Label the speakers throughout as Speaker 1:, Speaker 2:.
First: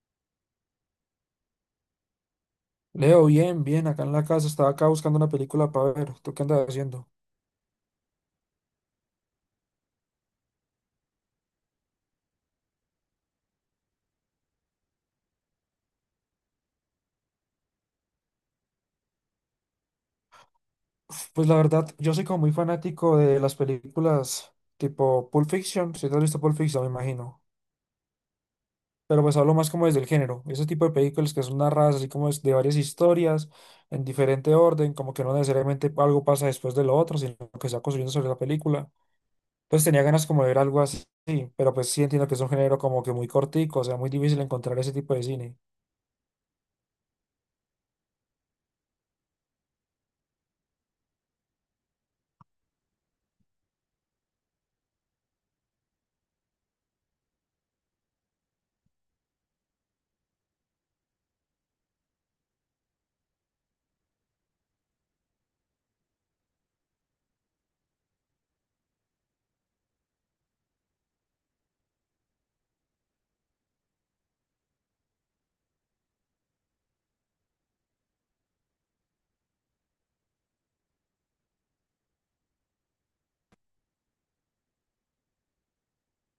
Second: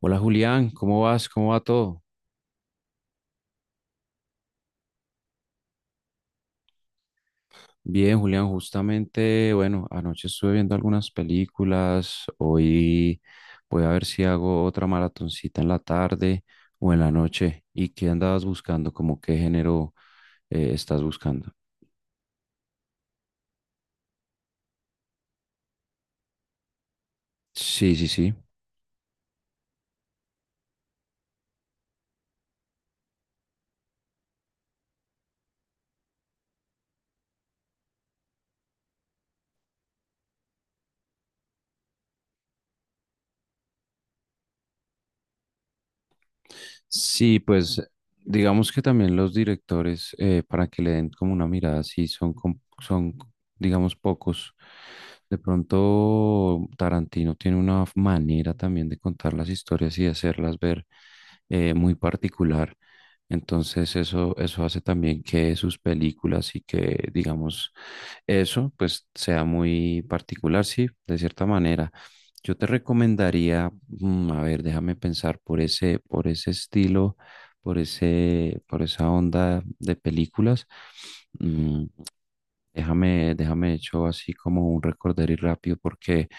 Speaker 1: Hola Julián, ¿cómo vas? ¿Cómo va todo?
Speaker 2: Leo, bien, bien, acá en la casa, estaba acá buscando una película para ver, ¿tú qué andas haciendo?
Speaker 1: Bien, Julián, justamente, bueno, anoche estuve viendo algunas películas, hoy voy a ver si hago otra maratoncita en la tarde o en la noche. ¿Y qué andabas buscando? ¿Cómo qué género estás
Speaker 2: Pues
Speaker 1: buscando?
Speaker 2: la verdad, yo soy como muy fanático de las películas tipo Pulp Fiction, si te has visto Pulp Fiction, me imagino,
Speaker 1: Sí, sí, sí.
Speaker 2: pero pues hablo más como desde el género, ese tipo de películas que son narradas así como es de varias historias, en diferente orden, como que no necesariamente algo pasa después de lo otro, sino que se va construyendo sobre la película. Entonces tenía ganas como de ver algo así, pero pues sí entiendo que es un género como que muy cortico, o sea, muy difícil encontrar ese tipo de cine.
Speaker 1: Sí, pues digamos que también los directores, para que le den como una mirada, sí, son, son, digamos, pocos. De pronto Tarantino tiene una manera también de contar las historias y de hacerlas ver muy particular. Entonces eso hace también que sus películas y que, digamos, eso pues sea muy particular, sí, de cierta manera. Yo te recomendaría, a ver, déjame pensar por ese estilo, por ese, por esa onda de películas. Mm, déjame hecho así como un recorderis rápido porque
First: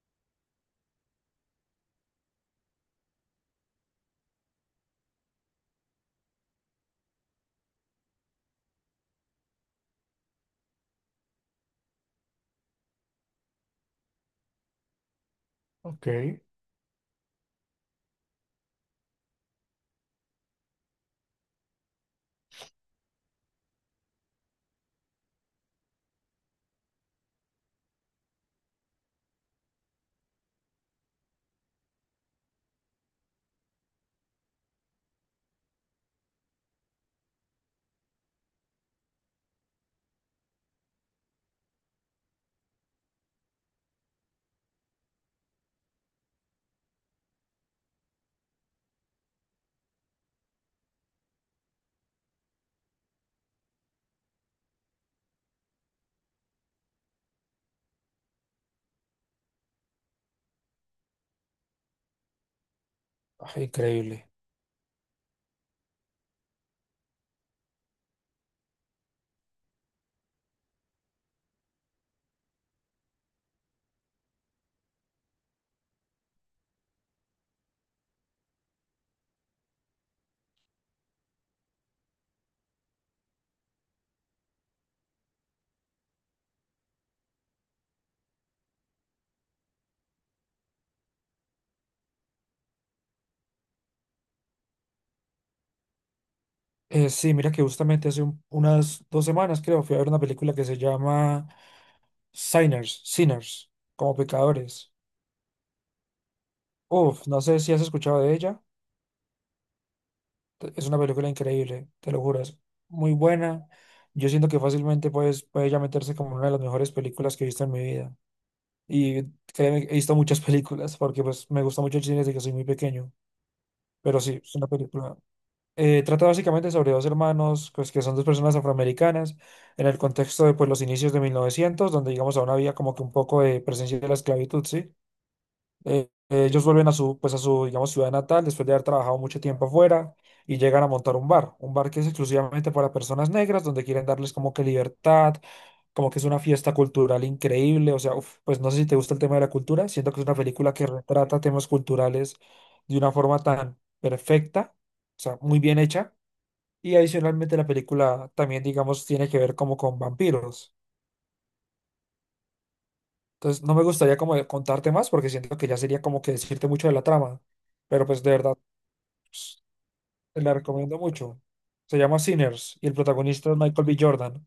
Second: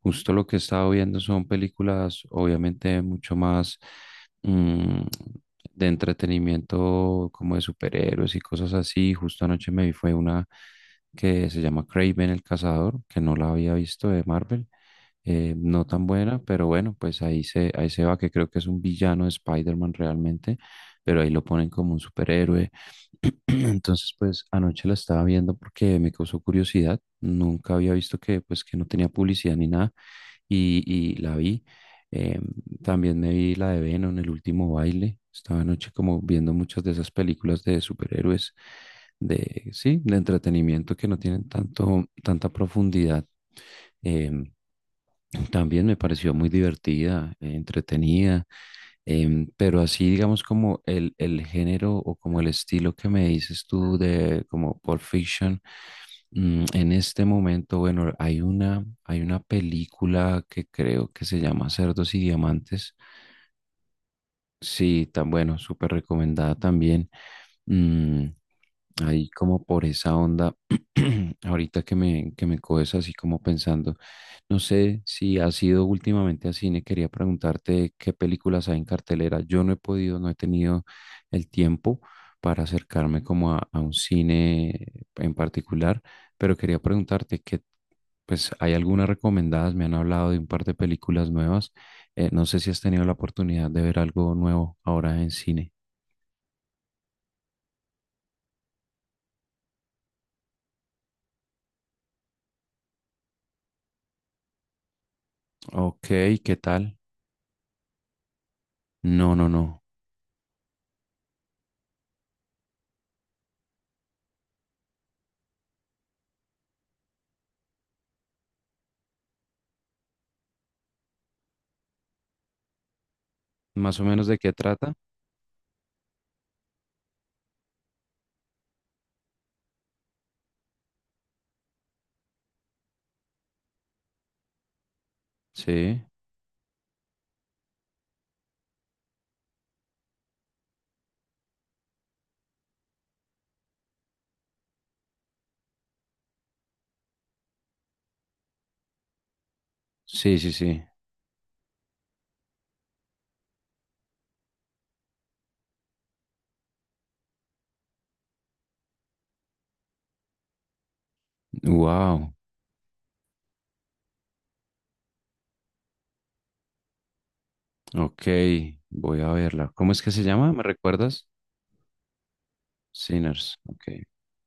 Speaker 1: justo lo que he estado viendo son películas obviamente mucho más mm, de entretenimiento como de superhéroes y cosas así. Justo anoche me vi fue una que se llama Kraven el Cazador, que no la había visto de Marvel. No tan
Speaker 2: Ok.
Speaker 1: buena,
Speaker 2: Ay,
Speaker 1: pero bueno, pues ahí se va, que creo que es un villano de Spider-Man realmente, pero ahí lo ponen como un superhéroe. Entonces, pues anoche la estaba viendo porque me causó curiosidad. Nunca había visto que, pues, que no tenía publicidad ni nada y la vi. Em, También me vi la de Venom, El último baile. Estaba anoche como viendo muchas de esas películas de superhéroes, de, sí, de entretenimiento que no tienen tanto, tanta profundidad. Em, También me pareció muy divertida, entretenida. Pero así, digamos, como el género o como el estilo que me dices tú de como Pulp Fiction, en este momento, bueno, hay una película que creo que se llama Cerdos y Diamantes.
Speaker 2: increíble.
Speaker 1: Sí, tan bueno, súper recomendada también. Mm, Ahí como por esa onda, ahorita que me coges así como pensando, no sé si has ido últimamente a cine, quería preguntarte qué películas hay en cartelera. Yo no he podido, no he tenido el tiempo para acercarme como a un cine en particular, pero quería preguntarte que, pues, ¿hay algunas recomendadas? Me han hablado de un par de películas nuevas. No sé si has tenido la oportunidad de ver algo nuevo ahora en cine.
Speaker 2: Sí, mira que justamente hace unas dos semanas, creo, fui a ver una película que se llama Sinners, Sinners, como pecadores.
Speaker 1: Ok, ¿qué tal?
Speaker 2: Uf, no sé si has escuchado de ella.
Speaker 1: No, no, no.
Speaker 2: Es una película increíble, te lo juro, es muy buena. Yo siento que fácilmente pues, puede ya meterse como una de las mejores películas que he visto en mi vida. Y créeme, he visto muchas películas porque pues me gusta mucho el cine desde que soy muy pequeño.
Speaker 1: ¿Más o
Speaker 2: Pero
Speaker 1: menos de
Speaker 2: sí,
Speaker 1: qué
Speaker 2: es una
Speaker 1: trata?
Speaker 2: película. Trata básicamente sobre dos hermanos, pues que son dos personas afroamericanas, en el contexto de pues, los inicios de 1900, donde digamos aún había como que un poco de presencia de la esclavitud, ¿sí?
Speaker 1: Sí,
Speaker 2: Ellos vuelven a su, pues a su, digamos, ciudad natal después de haber trabajado mucho tiempo afuera y llegan a montar un bar que es exclusivamente para personas negras, donde quieren darles como que libertad, como que es una fiesta cultural increíble, o sea, uf, pues no sé si te gusta el tema de la cultura, siento que es una
Speaker 1: sí, sí,
Speaker 2: película
Speaker 1: sí.
Speaker 2: que retrata temas culturales de una forma tan perfecta, o sea, muy bien hecha y adicionalmente la película también, digamos, tiene que ver como con vampiros.
Speaker 1: Wow.
Speaker 2: Entonces no me gustaría como de contarte más porque siento que ya sería como que decirte mucho de la trama. Pero
Speaker 1: Ok,
Speaker 2: pues de verdad,
Speaker 1: voy a
Speaker 2: pues,
Speaker 1: verla. ¿Cómo es que se
Speaker 2: te
Speaker 1: llama?
Speaker 2: la
Speaker 1: ¿Me
Speaker 2: recomiendo
Speaker 1: recuerdas?
Speaker 2: mucho. Se llama Sinners y el protagonista es
Speaker 1: Sinners. Ok.
Speaker 2: Michael B. Jordan.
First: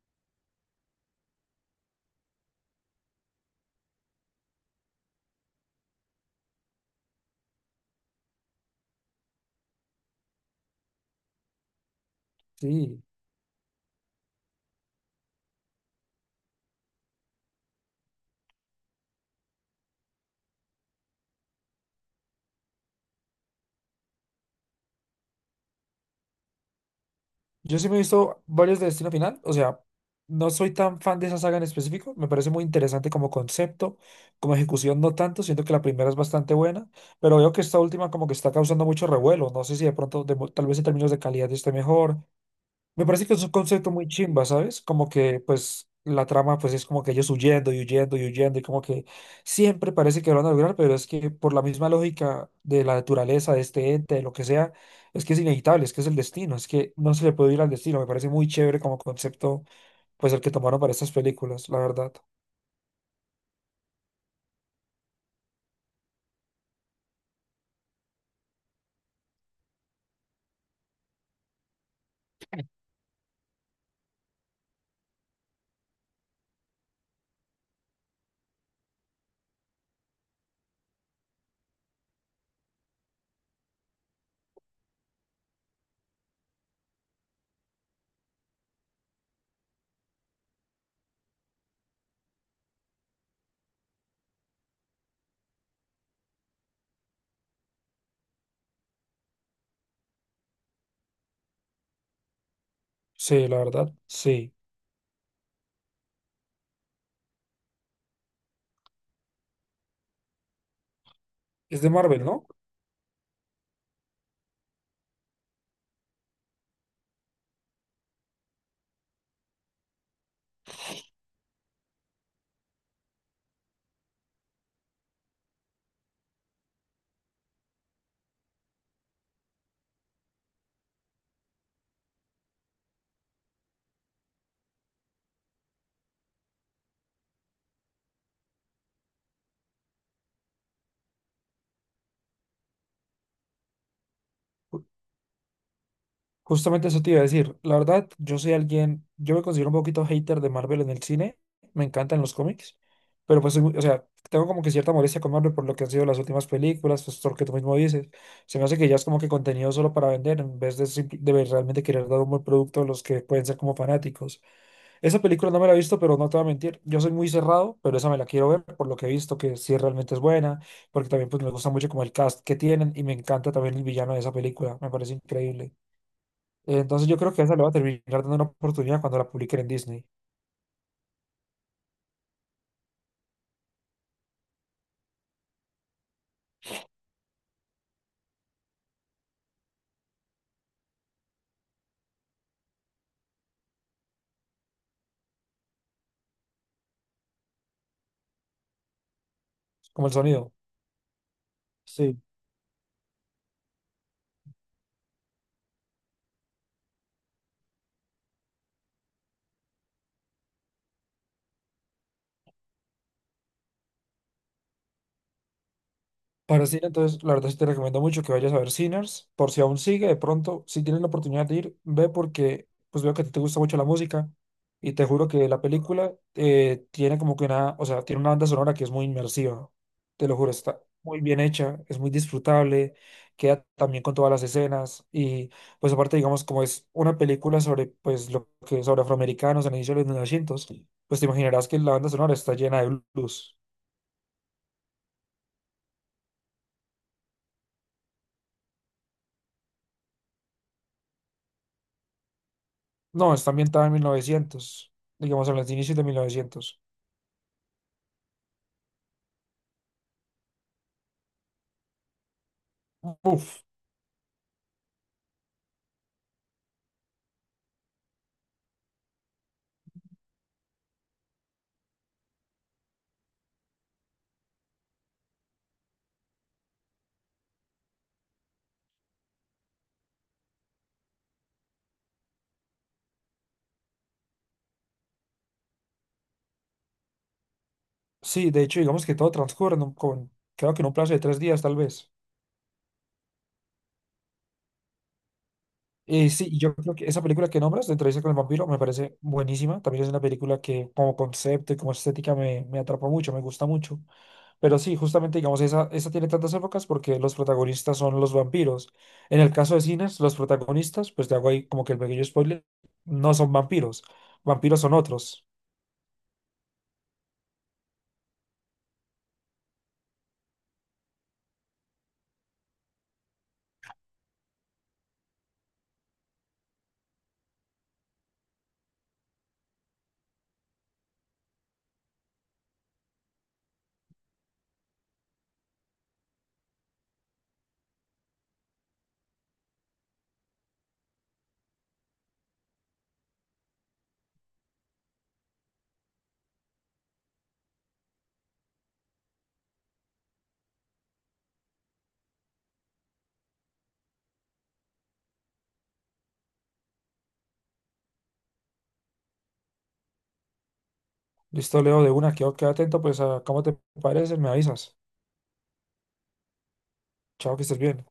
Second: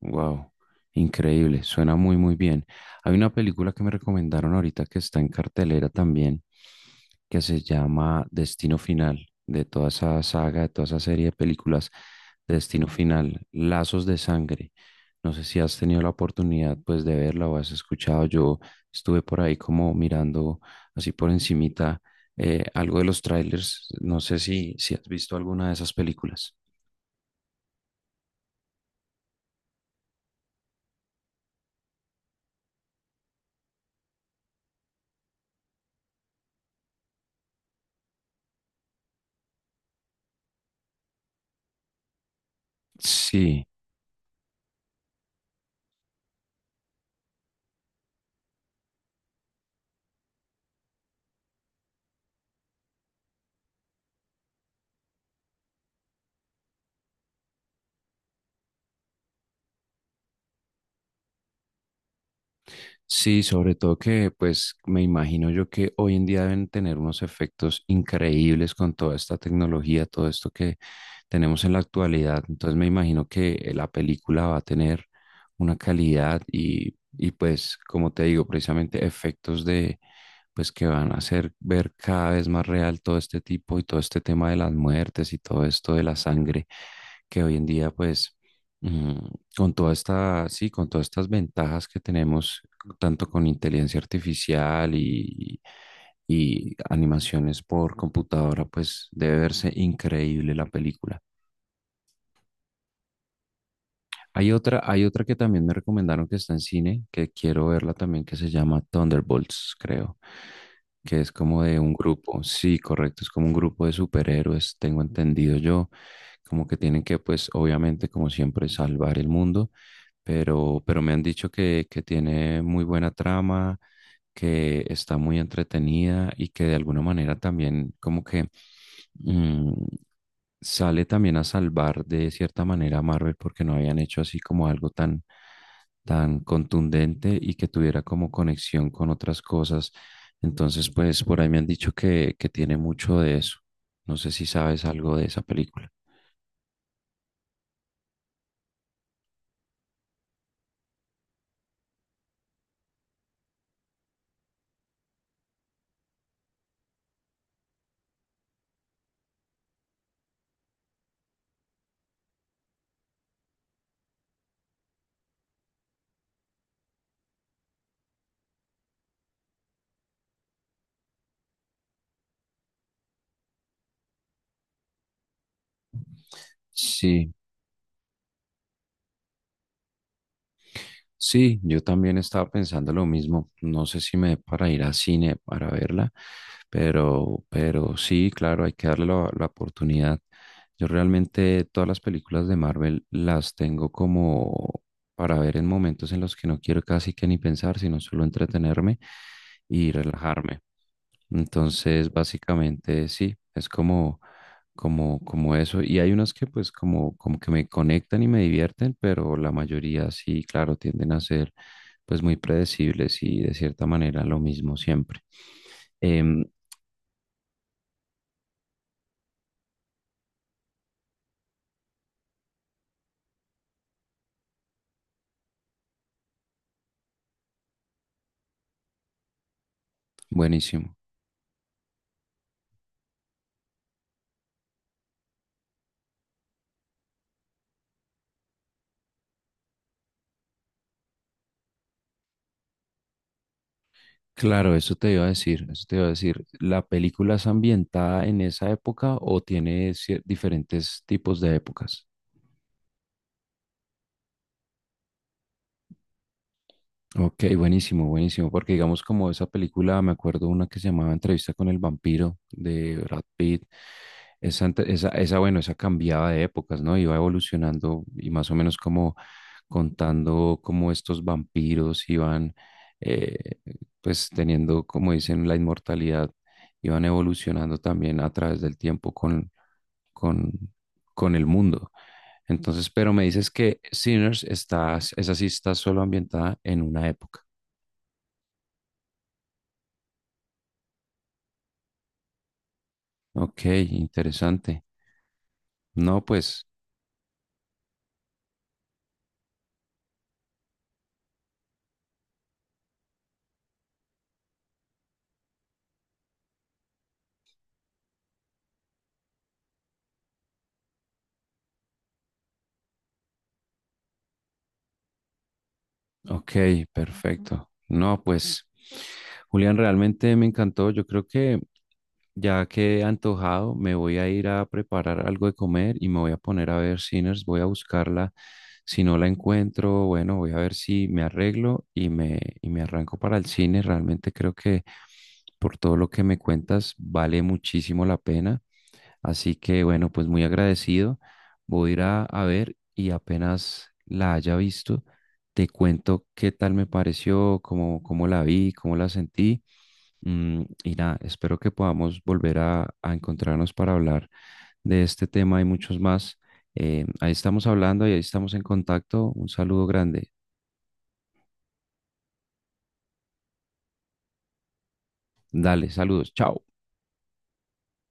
Speaker 1: Wow, increíble, suena muy muy bien. Hay una película que me recomendaron ahorita que está en cartelera también, que se llama Destino Final, de toda esa saga, de toda esa serie de películas de Destino
Speaker 2: Sí.
Speaker 1: Final, Lazos de Sangre. No sé si has tenido la oportunidad pues de verla o has escuchado. Yo estuve por ahí como mirando así por encimita, algo de los trailers. No sé si, si has visto alguna de esas películas.
Speaker 2: Yo sí me he visto varios de Destino Final. O sea, no soy tan fan de esa saga en específico. Me parece muy interesante como concepto, como ejecución no tanto. Siento que la primera es bastante buena. Pero veo que esta última como que está causando mucho revuelo. No sé si de pronto, tal vez en términos de calidad esté mejor. Me parece que es un
Speaker 1: Sí.
Speaker 2: concepto muy chimba, ¿sabes? Como que, pues, la trama, pues, es como que ellos huyendo y huyendo y huyendo y como que siempre parece que lo van a lograr, pero es que por la misma lógica de la naturaleza, de este ente, de lo que sea, es que es inevitable, es que es el destino, es que no se le puede ir al destino. Me parece muy chévere como concepto, pues, el que tomaron para estas películas, la verdad.
Speaker 1: Sí, sobre todo que pues me imagino yo que hoy en día deben tener unos efectos increíbles con toda esta tecnología, todo esto que tenemos en la actualidad. Entonces me imagino que la película va a tener una calidad y pues como te digo, precisamente efectos de pues que van a hacer ver cada vez más real todo este tipo y todo este tema de las muertes y todo esto de la sangre que hoy en día pues Mm, con toda esta, sí, con todas estas ventajas que tenemos, tanto con inteligencia artificial y animaciones por computadora, pues debe verse increíble la película.
Speaker 2: Sí, la verdad, sí.
Speaker 1: Hay otra que también me recomendaron que está en cine, que quiero verla también, que se llama Thunderbolts, creo, que es como de
Speaker 2: ¿Es de
Speaker 1: un
Speaker 2: Marvel,
Speaker 1: grupo,
Speaker 2: no?
Speaker 1: sí, correcto, es como un grupo de superhéroes, tengo entendido yo, como que tienen que, pues, obviamente, como siempre, salvar el mundo, pero me han dicho que tiene muy buena trama, que está muy entretenida y que de alguna manera también como que mm, sale también a salvar de cierta manera a Marvel porque no habían hecho así como algo tan, tan contundente y que tuviera como conexión con otras cosas. Entonces, pues por ahí me han dicho que tiene mucho de eso. No sé si sabes algo de esa película.
Speaker 2: Justamente eso te iba a decir. La verdad, yo soy alguien, yo me considero un poquito hater de Marvel en el cine. Me encantan los cómics, pero pues, soy o sea, tengo como que cierta molestia con Marvel por lo que han sido las últimas películas, pues lo que tú mismo dices. Se me hace que ya es como que contenido solo para vender en vez de, realmente querer dar un buen producto a los que pueden ser como fanáticos. Esa película no me la he visto, pero no te voy a mentir. Yo soy muy cerrado, pero esa me la quiero ver por lo que he visto, que sí realmente es buena, porque también pues me gusta mucho como el cast que tienen y me encanta también el villano de esa película. Me parece increíble. Entonces yo
Speaker 1: Sí.
Speaker 2: creo que esa le va a terminar dando una oportunidad cuando la publiquen en Disney,
Speaker 1: Sí, yo también estaba pensando lo mismo. No sé si me dé para ir a cine para verla, pero sí, claro, hay que darle la, la oportunidad. Yo realmente todas las películas de Marvel las tengo como para ver en momentos en los que no quiero casi que ni pensar, sino solo entretenerme y
Speaker 2: como el sonido.
Speaker 1: relajarme. Entonces,
Speaker 2: Sí.
Speaker 1: básicamente sí, es como, como, como eso. Y hay unas que pues como, como que me conectan y me divierten, pero la mayoría sí, claro, tienden a ser pues muy predecibles y de cierta manera lo mismo siempre. Em,
Speaker 2: Para cine, entonces, la verdad sí te recomiendo mucho que vayas a ver Sinners, por si aún sigue, de pronto, si tienes la oportunidad de ir, ve porque pues veo que a ti te gusta mucho la música y te juro que la película tiene como que una, o sea, tiene una banda sonora que es muy inmersiva, te lo juro, está
Speaker 1: Buenísimo.
Speaker 2: muy bien hecha, es muy disfrutable, queda también con todas las escenas y pues aparte, digamos, como es una película sobre pues lo que sobre afroamericanos en el inicio de los 1900, pues te imaginarás que la banda sonora está llena de blues.
Speaker 1: Claro, eso te iba a decir, eso te iba a decir. ¿La película es ambientada en esa época o tiene diferentes tipos de épocas?
Speaker 2: No, está ambientada en mil novecientos, digamos, en los inicios de 1900.
Speaker 1: Ok, buenísimo, buenísimo, porque digamos como esa película, me acuerdo una que se llamaba Entrevista con el vampiro de Brad
Speaker 2: Uf,
Speaker 1: Pitt, esa, esa, esa, bueno, esa cambiaba de épocas, ¿no? Iba evolucionando y más o menos como contando cómo estos vampiros iban, eh, pues teniendo, como dicen, la inmortalidad, iban evolucionando también a través del tiempo con, con el mundo. Entonces, pero me dices que Sinners está, esa sí está solo ambientada en una época.
Speaker 2: sí, de hecho, digamos que todo transcurre en creo que en un plazo de tres días, tal vez.
Speaker 1: Ok, interesante. No,
Speaker 2: Y sí,
Speaker 1: pues
Speaker 2: yo creo que esa película que nombras, de Entrevista con el Vampiro, me parece buenísima. También es una película que como concepto y como estética me atrapa mucho, me gusta mucho. Pero sí, justamente, digamos, esa tiene tantas épocas porque los protagonistas son los vampiros. En el caso de cines, los protagonistas, pues te hago ahí como que el pequeño spoiler, no son vampiros. Vampiros son otros.
Speaker 1: Ok, perfecto. No, pues, Julián, realmente me encantó. Yo creo que ya que he antojado, me voy a ir a preparar algo de comer y me voy a poner a ver Sinners. Voy a buscarla. Si no la encuentro, bueno, voy a ver si me arreglo y me arranco para el cine. Realmente creo que por todo lo que me cuentas, vale muchísimo la pena. Así que bueno, pues muy agradecido. Voy a ir a ver y apenas la haya visto, te cuento qué tal me pareció, cómo, cómo la vi, cómo la sentí. Y nada, espero que podamos volver a encontrarnos para hablar de este tema y muchos más. Ahí estamos hablando y ahí estamos en contacto. Un saludo grande.
Speaker 2: Listo, Leo, de una, queda atento, pues a cómo te parece, me avisas.
Speaker 1: Dale, saludos. Chao.
Speaker 2: Chao, que estés bien.